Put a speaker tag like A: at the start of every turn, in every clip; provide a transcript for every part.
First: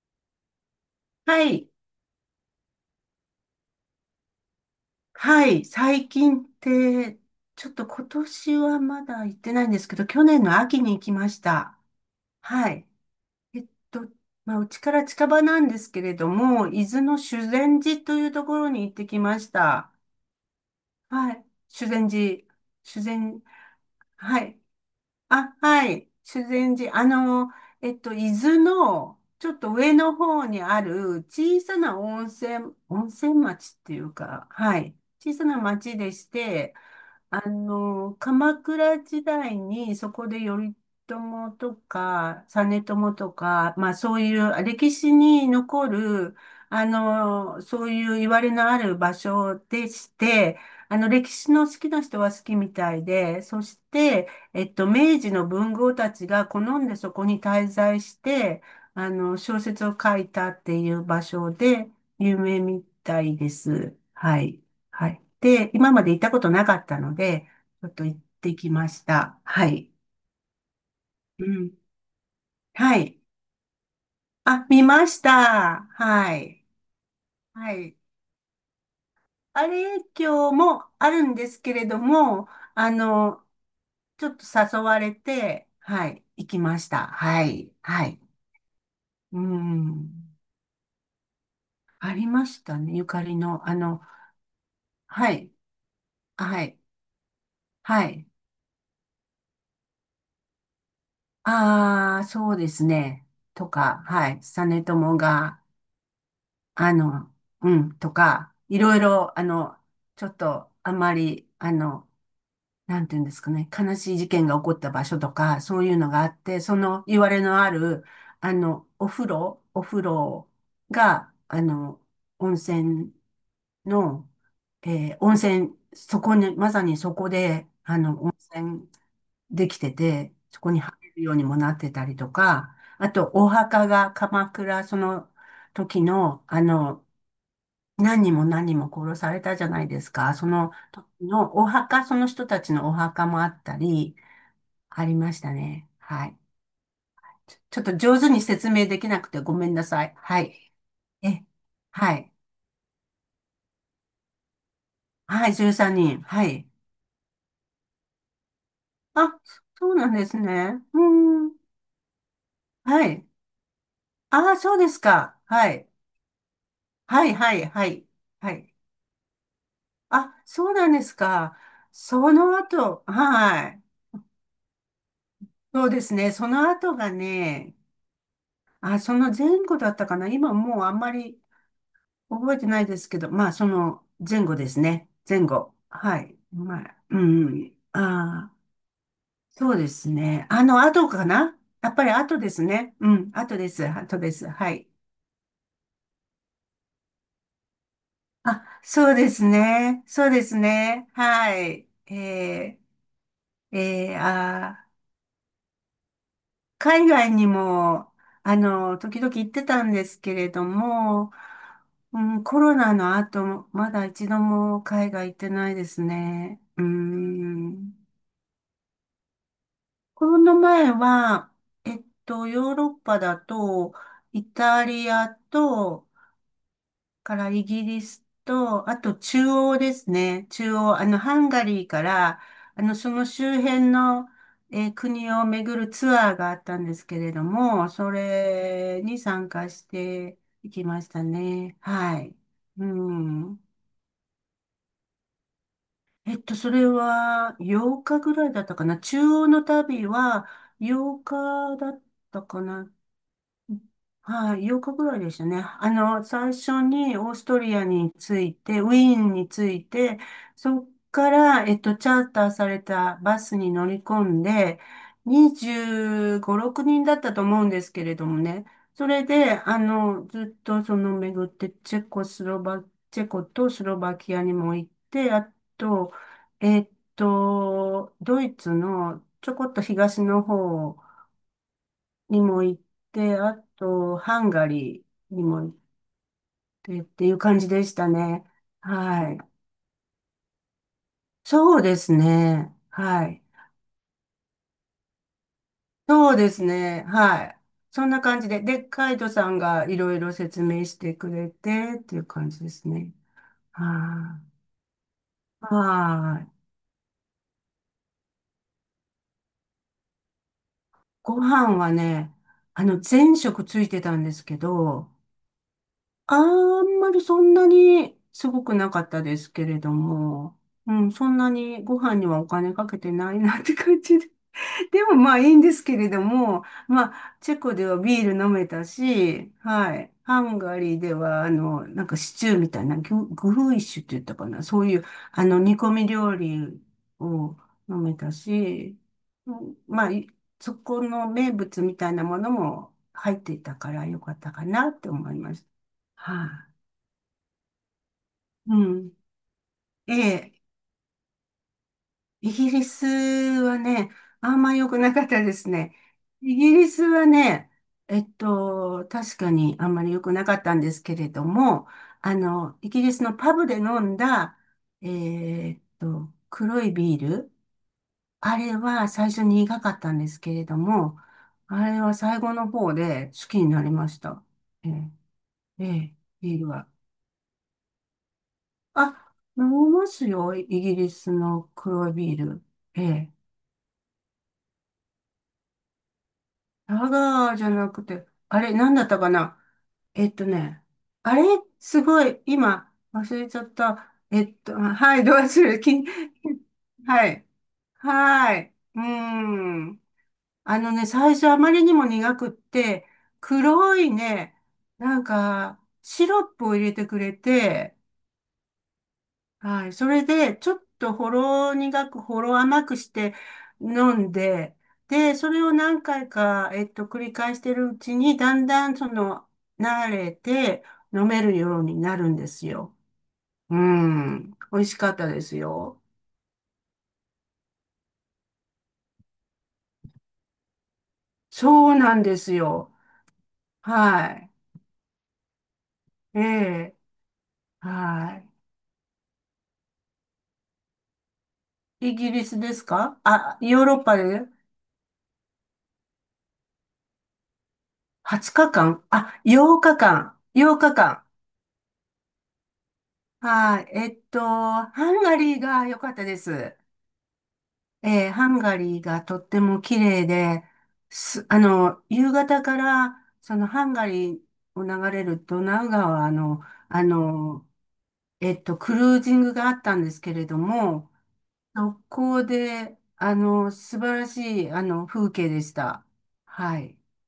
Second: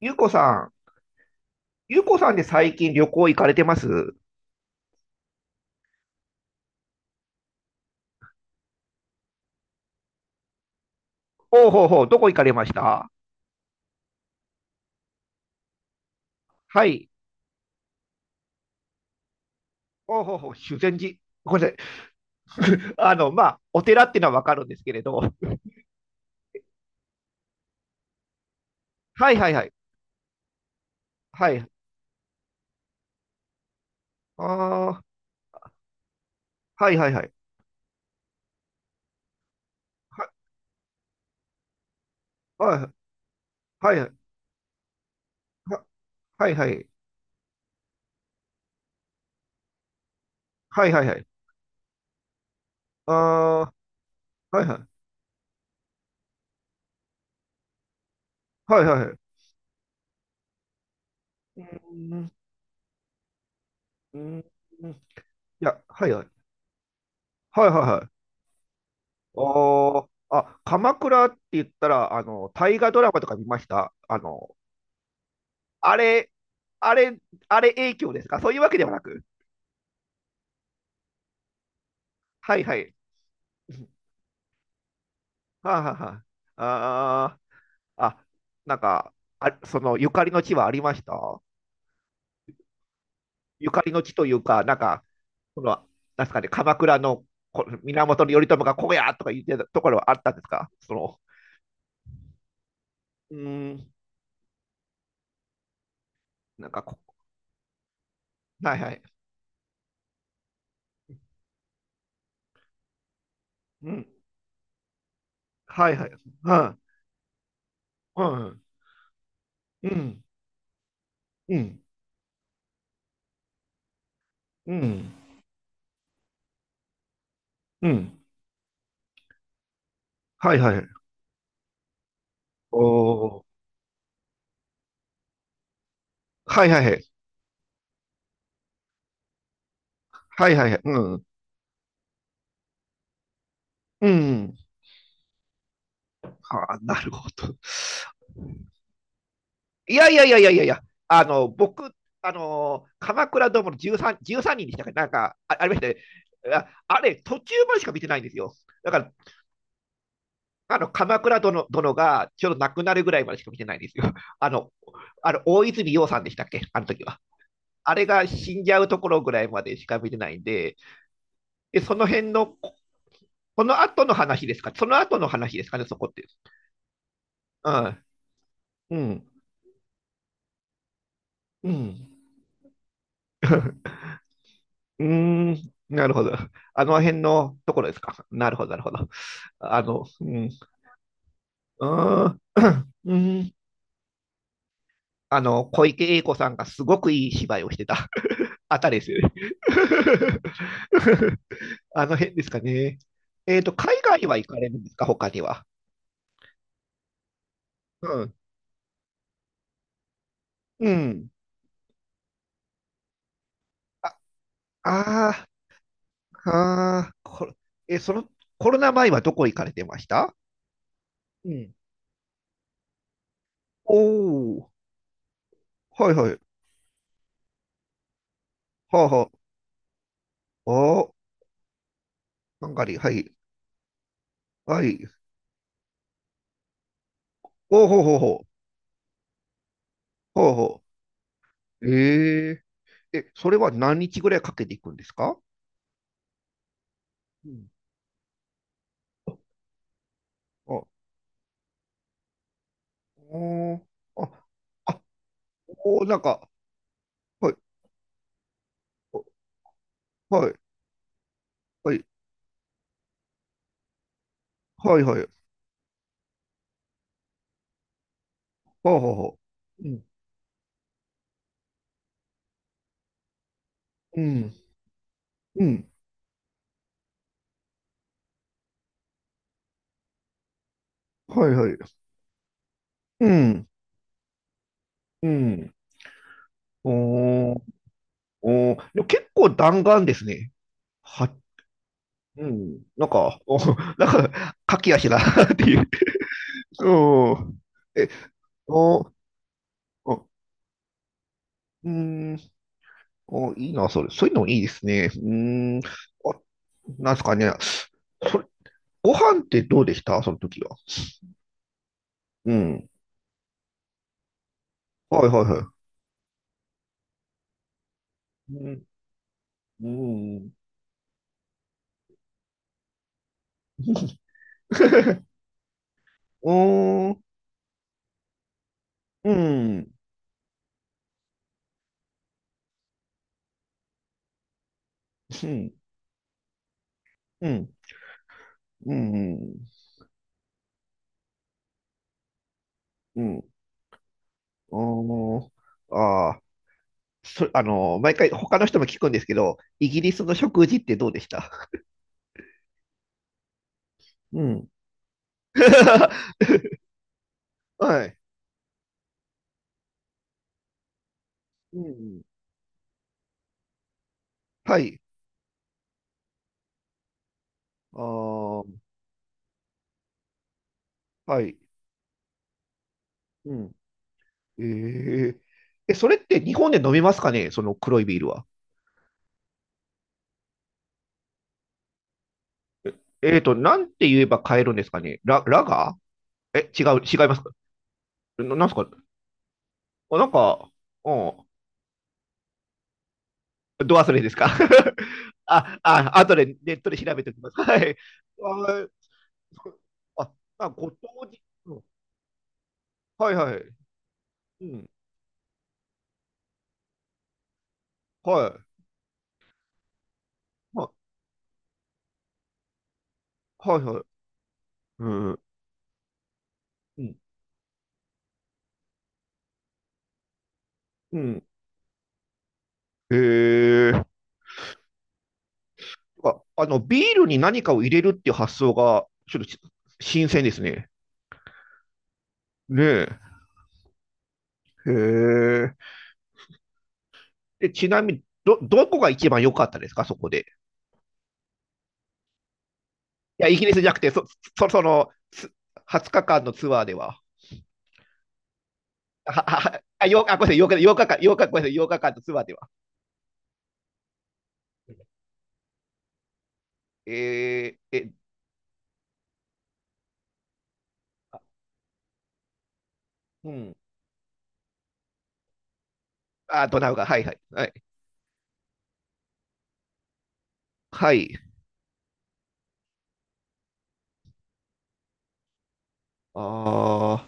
A: ゆうこさん、
B: はい、
A: ゆうこさんで最近旅行行かれてます？
B: はい、最近って、ちょっと今年はまだ行ってないんですけど、去年の秋に行きまし
A: おう
B: た。
A: ほうほう、どこ行かれま
B: は
A: し
B: い。
A: た？
B: えっと、まあ、うちから近場なんですけれども、
A: は
B: 伊豆
A: い。
B: の修善寺というところに行ってきました。
A: おうほうほう、修善寺。
B: はい。
A: ごめんなさい。
B: 修善寺。修善、
A: まあ、お寺っていうのは
B: は
A: わか
B: い。
A: るんですけれど。
B: あ、はい。修善寺。伊豆の、
A: はい
B: ち
A: は
B: ょ
A: い
B: っ
A: は
B: と
A: い。
B: 上の方にある
A: は
B: 小
A: い。
B: さな温泉、温泉町っていうか、は
A: あ
B: い。
A: あ、
B: 小さな町でして、
A: はいはいはい。
B: 鎌倉時代にそこ
A: は、
B: で頼朝とか、実
A: は
B: 朝とか、
A: い、
B: まあ
A: はい、
B: そういう歴史に
A: は、
B: 残る、
A: はいはい。
B: そういう言われのある場所でして、
A: はいはいはい。
B: 歴史の好きな人は好きみたい
A: あ
B: で、そして、
A: あ、はいはい。
B: 明治の文豪たちが好んでそこに滞在して、
A: はいはいはい。
B: 小説を書いたっていう場所
A: うー
B: で
A: ん、
B: 有名みたいです。
A: うーん、ん
B: は
A: い
B: い。はい。で、
A: や、
B: 今ま
A: は
B: で
A: い
B: 行っ
A: はい。
B: たことなかったので、
A: はいは
B: ち
A: い
B: ょっ
A: は
B: と行っ
A: い。
B: てきまし
A: あ
B: た。はい。
A: ーあ、鎌倉って
B: う
A: 言っ
B: ん。
A: たら、大河
B: は
A: ドラ
B: い。
A: マとか見ました？
B: あ、見ました。
A: あれ、
B: はい。
A: あれ、あれ
B: は
A: 影
B: い。
A: 響ですか？そういうわけではなく。
B: あれ、今日もあるんですけれども、
A: はいは
B: あ
A: い。
B: の、ちょっと誘われて、
A: はあ、はあ、
B: は
A: は
B: い。行きました。
A: あ。あ
B: はい。
A: ー
B: はい。
A: あ、なんか、
B: う
A: あ、そのゆかり
B: ん。
A: の地はありました？
B: ありましたね。ゆかりの、
A: ゆかりの地というか、なんか、
B: はい。
A: その、なんですかね、
B: は
A: 鎌
B: い。
A: 倉の
B: は
A: 源
B: い。
A: 頼朝がここやとか言ってたところはあったんですか？その、
B: ああ、そうですね。
A: う
B: と
A: ーん、
B: か、はい。実朝が、
A: なんか
B: あの、うん、とか、
A: はい
B: い
A: は
B: ろい
A: い。
B: ろ、あの、ちょっと、あんまり、なんていうんですかね、
A: う
B: 悲
A: ん、
B: しい事件が起こった場所とか、そう
A: は
B: い
A: い
B: う
A: は
B: の
A: い。
B: があって、そ
A: は
B: の、いわれのある、
A: い、はい、うん、
B: お風呂、お
A: う
B: 風
A: ん、
B: 呂が、
A: う
B: 温泉の、
A: ん、
B: 温泉、そこに、まさにそこで、
A: うん、
B: 温泉できてて、
A: はい
B: そこ
A: は
B: に
A: い。
B: 入るようにもなってたりとか、
A: お
B: あと、
A: ー、
B: お墓が鎌倉、その時の、
A: はいはいはい。
B: 何人も何人も殺されたじゃないですか。そ
A: はいはい
B: の
A: はい。う
B: 時
A: ん、
B: のお墓、その人たちのお墓もあった
A: う
B: り、
A: ん。
B: ありましたね。はい。
A: はあ、なるほど。
B: ちょっと上手 に説明できなくてごめんな
A: い
B: さ
A: やい
B: い。
A: やいや
B: は
A: いやいやい
B: い。
A: や、
B: え、
A: 僕、
B: は
A: あ
B: い。
A: の、鎌倉殿の 13人でしたか？なんか
B: はい、
A: あ、ありました
B: 13
A: ね。
B: 人。はい。
A: ああれ、途中までしか見てないんですよ。だから、
B: あ、そうなんです
A: あ
B: ね。
A: の
B: う
A: 鎌倉
B: ーん。
A: 殿殿がちょうど亡くなる
B: は
A: ぐらい
B: い。
A: までしか見てないんですよ。あ
B: ああ、
A: の、
B: そうです
A: あ
B: か。
A: の大
B: はい。
A: 泉洋さんでしたっけ、あの時は。
B: はいはいは
A: あれ
B: い。
A: が
B: は
A: 死んじ
B: い。
A: ゃうところぐらいまでしか見てない
B: あ、
A: ん
B: そう
A: で、
B: なんですか。
A: でその辺
B: そ
A: の、
B: の後、
A: こ
B: は
A: の
B: い。
A: 後の話ですか？その後の話ですかね、
B: そう
A: そ
B: で
A: こっ
B: す
A: て。
B: ね。その後が
A: う
B: ね、
A: ん、
B: あ、
A: う
B: そ
A: ん、
B: の前後だったかな。今もうあんまり
A: うん。
B: 覚えてないですけど、まあその前後です
A: うー
B: ね。前
A: ん、
B: 後。
A: なる
B: は
A: ほど。
B: い。ま
A: あ
B: あ、
A: の辺
B: う
A: のと
B: ん。
A: ころですか？な
B: あ
A: る
B: あ
A: ほど、なるほど。
B: そうです
A: う
B: ね。
A: ん、
B: あの後かな。
A: う
B: やっぱり
A: ー
B: 後
A: ん、
B: ですね。う
A: う
B: ん。
A: ん
B: 後です。後です。はい。
A: 小池栄子さんがすごくいい芝居をしてた あ
B: あ、
A: たりです
B: そう
A: よ
B: で
A: ね。
B: すね。そうですね。はい。
A: あの辺ですかね？
B: ー、
A: 海
B: えー、
A: 外は行かれるん
B: あ
A: で
B: ー
A: すか、他には？
B: 海外に
A: う
B: も、
A: ん。
B: 時々行ってたんですけれど
A: うん。
B: も、うん、コロナの後、まだ
A: あ、
B: 一度も海外
A: あ
B: 行っ
A: ー
B: てないですね。う
A: あー、これ、
B: ん。
A: その、コロナ前はどこ行かれてまし
B: コ
A: た？
B: ロナ前
A: う
B: は、
A: ん。
B: ヨーロッパだと、
A: お
B: イ
A: お、
B: タリアと、
A: はいはい。
B: からイギリスと、あ
A: はあ
B: と
A: は
B: 中央ですね。
A: あ。
B: 中央、
A: あー
B: ハンガリーから、
A: ハンガリー、は
B: その
A: い。
B: 周辺の、
A: はい。
B: 国を巡るツアーがあったんですけれど
A: おう
B: も、
A: ほう
B: そ
A: ほうほう。
B: れに参加して
A: ほう
B: い
A: ほ
B: きましたね。
A: う。
B: はい。
A: え
B: う
A: ええ、それ
B: ん。
A: は何日ぐらいかけていくんですか？
B: えっと、それ
A: う
B: は
A: ん。
B: 8日ぐらいだったかな。中央の旅は
A: あ、
B: 8日だったかな。
A: おーあ、
B: はい、8日
A: あ、
B: ぐらいでしたね。
A: おー、なんか、
B: 最初にオース
A: はい、
B: トリアについて、ウィーンについて、
A: はい、
B: そっから、
A: はい、
B: チャーターされたバスに乗り込んで、
A: はい、はい、
B: 25、6人だったと思うんですけれどもね。
A: ほう
B: そ
A: ほう
B: れ
A: ほ
B: で、
A: ううん。
B: ずっとその巡って、チェコとスロバ
A: う。
B: キアに
A: ん、
B: も行って、あ
A: うん、
B: と、えっドイツのちょこっと東の方
A: はい、はい、
B: にも行っ
A: う
B: て、あ
A: ん、
B: と、ハンガリ
A: う
B: ーにも行
A: ん。
B: ってっていう
A: お
B: 感
A: ー、
B: じでしたね。
A: おー、でも結
B: はい。
A: 構弾丸ですね。は、
B: そうです
A: う
B: ね。
A: ん、なん
B: は
A: か、
B: い。
A: お、なんか、駆け足だなっていう。
B: そうですね。は
A: う
B: い。
A: ん。
B: そ
A: え、
B: んな感じで。で、
A: お
B: カイトさんがいろい
A: お、
B: ろ説明してくれ
A: う
B: てっていう
A: ん。
B: 感じですね。
A: お、いいな、それ。そういう
B: は
A: のもいいですね。う
B: い。
A: ーん。あ、
B: はい。
A: なんですかね。それ、ご飯ってどうでしたその時は？
B: ご飯はね、
A: うん。
B: 全食ついてたんですけど、
A: はいはいは
B: あんまりそんなにす
A: い。う
B: ごく
A: ん。
B: なかったですけれど
A: うん。
B: も、うん、そんなにご飯にはお金かけてないなって感じで。でもまあ いいんですけれど
A: う
B: も、
A: ー
B: ま
A: ん。
B: あチェコではビール飲めた
A: う
B: し、
A: ん。
B: はい。ハンガリーでは、なんかシチューみたいな、グフイシュって言ったかな。そういう、
A: うん。
B: 煮込み料理
A: う
B: を
A: ん。
B: 飲めた
A: う
B: し、う
A: ん。
B: んまあ、いそこの名物みたいなものも
A: うん。
B: 入
A: う
B: っ
A: ん
B: ていたからよかったか
A: あ
B: なって思い
A: ー
B: ます。は
A: あー。
B: い
A: 毎回他の
B: う
A: 人も聞くん
B: ん。
A: ですけど、イギリ
B: え
A: スの
B: え、
A: 食事ってどうでした？
B: イギリスはね、
A: う
B: あん
A: ん。
B: ま良くなかったです ね。イギリスはね、
A: はい。
B: 確かにあんまり良くなかったんですけれど
A: う
B: も、
A: ん。
B: イギリスのパブで飲んだ、
A: はい。
B: 黒いビール、
A: あ
B: あれ
A: あ、
B: は最初に苦かったんですけれども、
A: はい。
B: あれは最後の方で好
A: う
B: きに
A: ん。
B: なりました。
A: え
B: ええ、
A: ー、
B: え
A: そ
B: え、
A: れって日
B: ビール
A: 本で
B: は。
A: 飲みますかね、その黒いビールは？
B: あ、飲みますよ、イギリスの黒いビール。ええ
A: なんて言えば買えるんですかね。ラガー
B: ラ
A: 違いますか？
B: ガーじゃなくて、あ
A: なん
B: れ、
A: すか？
B: なんだったかな
A: あ、な
B: え
A: ん
B: っと
A: か、
B: ね、
A: う
B: あれ、すごい、今、忘れちゃっ
A: ん、ど忘
B: た。
A: れですか？
B: あはい、ど うするき、
A: あとでネットで 調べ
B: は
A: ておき
B: い。
A: ます。はい。
B: はい。うーん。
A: あ、あ、
B: あ
A: ご
B: のね、
A: 当
B: 最
A: 地、
B: 初あま
A: うん
B: りにも苦くって、
A: はいはい。
B: 黒いね、
A: うん、
B: なんか、シロップを入れてくれて、
A: はい。
B: はい。それで、ちょっ
A: ま
B: とほろ苦く、ほろ甘くして
A: あはいはい。
B: 飲んで、
A: う
B: で、
A: ん、
B: それを何回か、
A: うん、
B: 繰り返してるうちに、だんだん、その、慣れて
A: う
B: 飲め
A: ん。
B: るようになるんですよ。
A: え
B: う
A: ー、
B: ん。美味しかったですよ。
A: あ、ビールに何かを入れるっていう発想が、ちょっと新鮮ですね。
B: そうなんです
A: ね
B: よ。はい。
A: えへえ。
B: ええ。
A: で、ちなみに、
B: は
A: どこが一番良かったですか、そこで？
B: い。イギリスですか
A: いや、イ
B: あ、
A: ギリス
B: ヨー
A: じゃなく
B: ロッ
A: て、
B: パで
A: その、20日間のツアーでは。
B: 20日間あ、8
A: あ、
B: 日
A: あ、ごめんなさい、
B: 間。
A: 8日、
B: 8
A: 8
B: 日
A: 日間、
B: 間。
A: 8日、ごめんなさい、8日間のツアーでは。
B: はい。ハンガリーが良かったです。
A: えー、え、
B: ハンガリーがとっても綺麗で、す、夕方から、
A: う
B: その
A: ん。
B: ハンガリーを流れるドナウ川の、
A: あ、ドナウ
B: あ
A: 川、はい、はい、は
B: の、
A: い。
B: クルージングがあったんですけれども、
A: はい。
B: そこで、素晴らしい、風景でした。はい。
A: あ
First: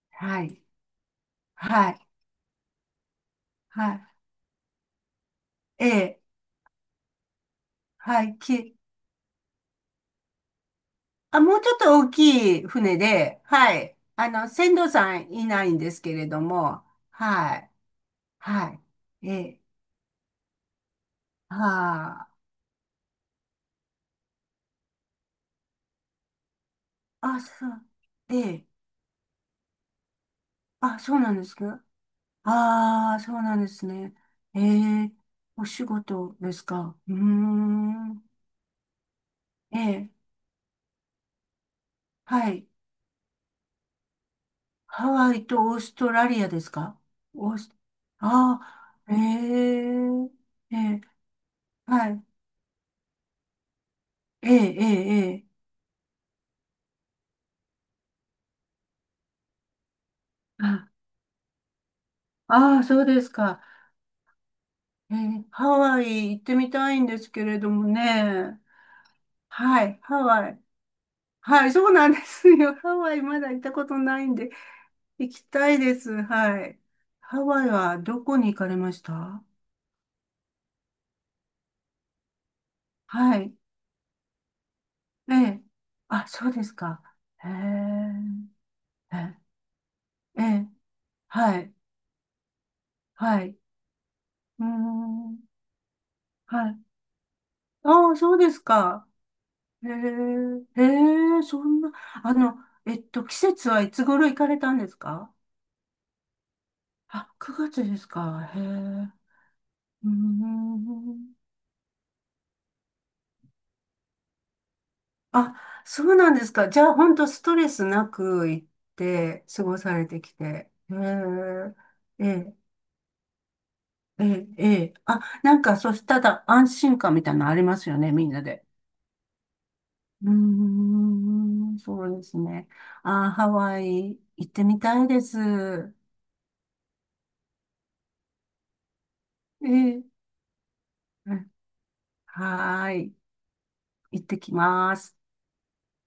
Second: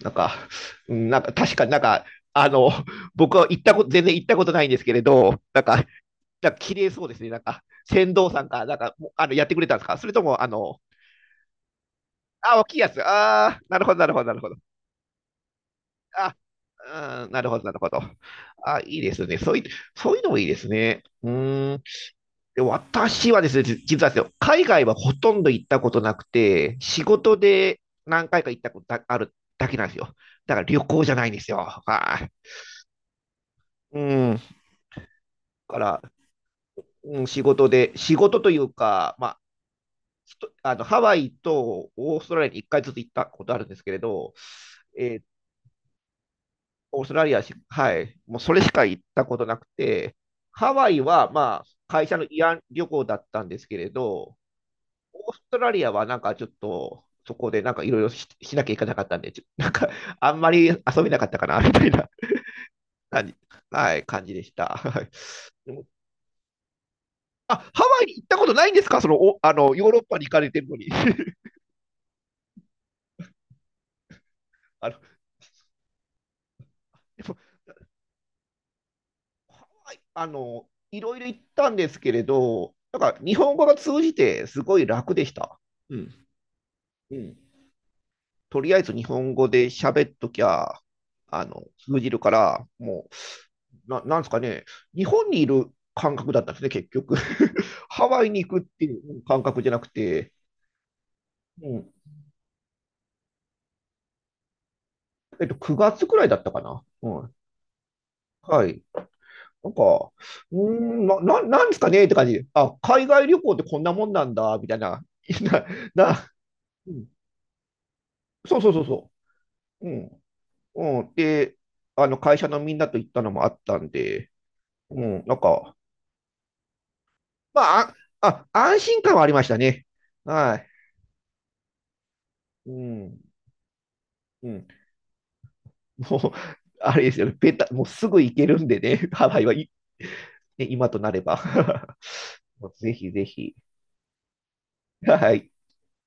A: ー、なんか、
B: はい。
A: うんなんか、確かになん
B: はい。
A: か、あの、僕は行った
B: は
A: こと、全
B: い。
A: 然行ったことないんですけれど、なんか、
B: ええ。
A: なんか綺麗そうですね。なんか、船
B: は
A: 頭
B: い。
A: さんが、な
B: き、
A: んか、もうやってくれたんですか？それとも、あの、
B: あ、もうちょっと大き
A: あ、
B: い
A: 大きいや
B: 船
A: つ。
B: で、
A: ああ、
B: は
A: なるほ
B: い。
A: ど、なるほど、なるほど。
B: 船頭さんいないんですけれ
A: あ、
B: ども、
A: うん、なる
B: は
A: ほど、
B: い。
A: なるほど。
B: は
A: あ、いいです
B: い。
A: ね。そうい
B: え、
A: う、そういうのもいいですね。うーん。
B: は
A: で、私はですね、実はですよ、海外はほとんど行ったことなくて、仕
B: あ、
A: 事
B: あ、そ
A: で
B: う、
A: 何回か行っ
B: え、
A: たことだあるだけなんですよ。だから旅
B: あ、
A: 行じゃ
B: そう
A: ない
B: な
A: ん
B: ん
A: で
B: で
A: す
B: す
A: よ。
B: か
A: はい。
B: ああそうなんです
A: う
B: ね。
A: ん。だ
B: ええお
A: か
B: 仕
A: ら、
B: 事ですかうー
A: うん、仕
B: ん。
A: 事というか、まあ、
B: ええ、
A: ひとあの、ハワイとオーストラ
B: は
A: リアに1
B: い。
A: 回ずつ行ったことあるんですけれど、
B: ハワイとオーストラリアですか
A: オーストラリア
B: オ
A: し、
B: ース、
A: はい、もうそ
B: あ
A: れしか行っ
B: あ、え
A: たことなくて、
B: え
A: ハ
B: え
A: ワイ
B: え、
A: はまあ会
B: は
A: 社の
B: い。
A: 慰安旅行だったんですけれど、
B: え、え、え、
A: オース
B: え、
A: トラリアはなんかちょっとそこでなんかいろいろしなきゃいけなかったんで、なんかあんまり遊
B: あ、
A: べなかったかなみたいな
B: ああー、そうで
A: 感
B: す
A: じ、
B: か。
A: はい、感じでした。はい。
B: ハ
A: でも
B: ワイ行ってみたいんですけ
A: あ、
B: れど
A: ハ
B: も
A: ワイに行ったこと
B: ね。
A: ないんですか？そのおあの
B: は
A: ヨーロ
B: い、
A: ッ
B: ハ
A: パに行か
B: ワ
A: れて
B: イ。
A: るのに
B: はい、そうなんですよ。ハワイまだ行ったことないんで、
A: あの
B: 行きたいです。はい。
A: でも
B: ハワイはどこに行かれました
A: はい。いろいろ行ったんですけれど、なんか日
B: はい。
A: 本語が通じてすごい楽でし
B: え
A: た。
B: え。
A: うん、
B: あ、そうですか。
A: うん
B: へえ。
A: とりあえず日本語
B: え
A: で喋っとき
B: え。ええ
A: ゃ、
B: はい。
A: 通じるから、も
B: はい。
A: う、なんですか
B: う
A: ね、
B: ー
A: 日本
B: ん。
A: にいる感覚だったんです
B: は
A: ね、
B: い。
A: 結局。ハ
B: ああ、
A: ワイ
B: そう
A: に
B: で
A: 行く
B: す
A: ってい
B: か。
A: う感覚じゃな
B: へ
A: く
B: え。
A: て、
B: へえ、そ
A: う
B: んな、
A: ん、
B: あの、季節はいつ頃行かれたんですか
A: 9月くらいだったかな。う
B: あ、
A: ん。
B: 9月ですか。へえ。
A: はい。
B: う
A: なん
B: ー
A: か、うーん、
B: ん。
A: なんですかねって感じで。あ、海外旅行ってこんなもんなんだ、みたいな。
B: あ、
A: な、
B: そう
A: な、
B: なんですか。じゃ
A: う
B: あ、
A: ん、
B: 本当ストレスなく
A: そう
B: 行っ
A: そうそうそ
B: て過ご
A: う。う
B: されて
A: ん。
B: きて。へ
A: うん。で、
B: ーえ
A: 会社
B: え、
A: のみんなと行ったのもあったん
B: え
A: で、
B: え、ええ。
A: う
B: あ、
A: ん、なん
B: なん
A: か、
B: か、そしたら安心感みたいなのあ
A: ま
B: ります
A: あ、
B: よね、みんなで。
A: 安心感はありましたね。
B: うー
A: はい。
B: ん、そうですね。
A: うん。
B: あー、ハワイ
A: う
B: 行って
A: ん。
B: みたいです。
A: もう、あれですよね。ベタ、もうすぐ行けるんでね。ハワイはい、
B: ええ、
A: ね、今となれ
B: う
A: ば。
B: ん は
A: ぜ
B: ー
A: ひ
B: い。
A: ぜひ。
B: 行ってきます。
A: はい。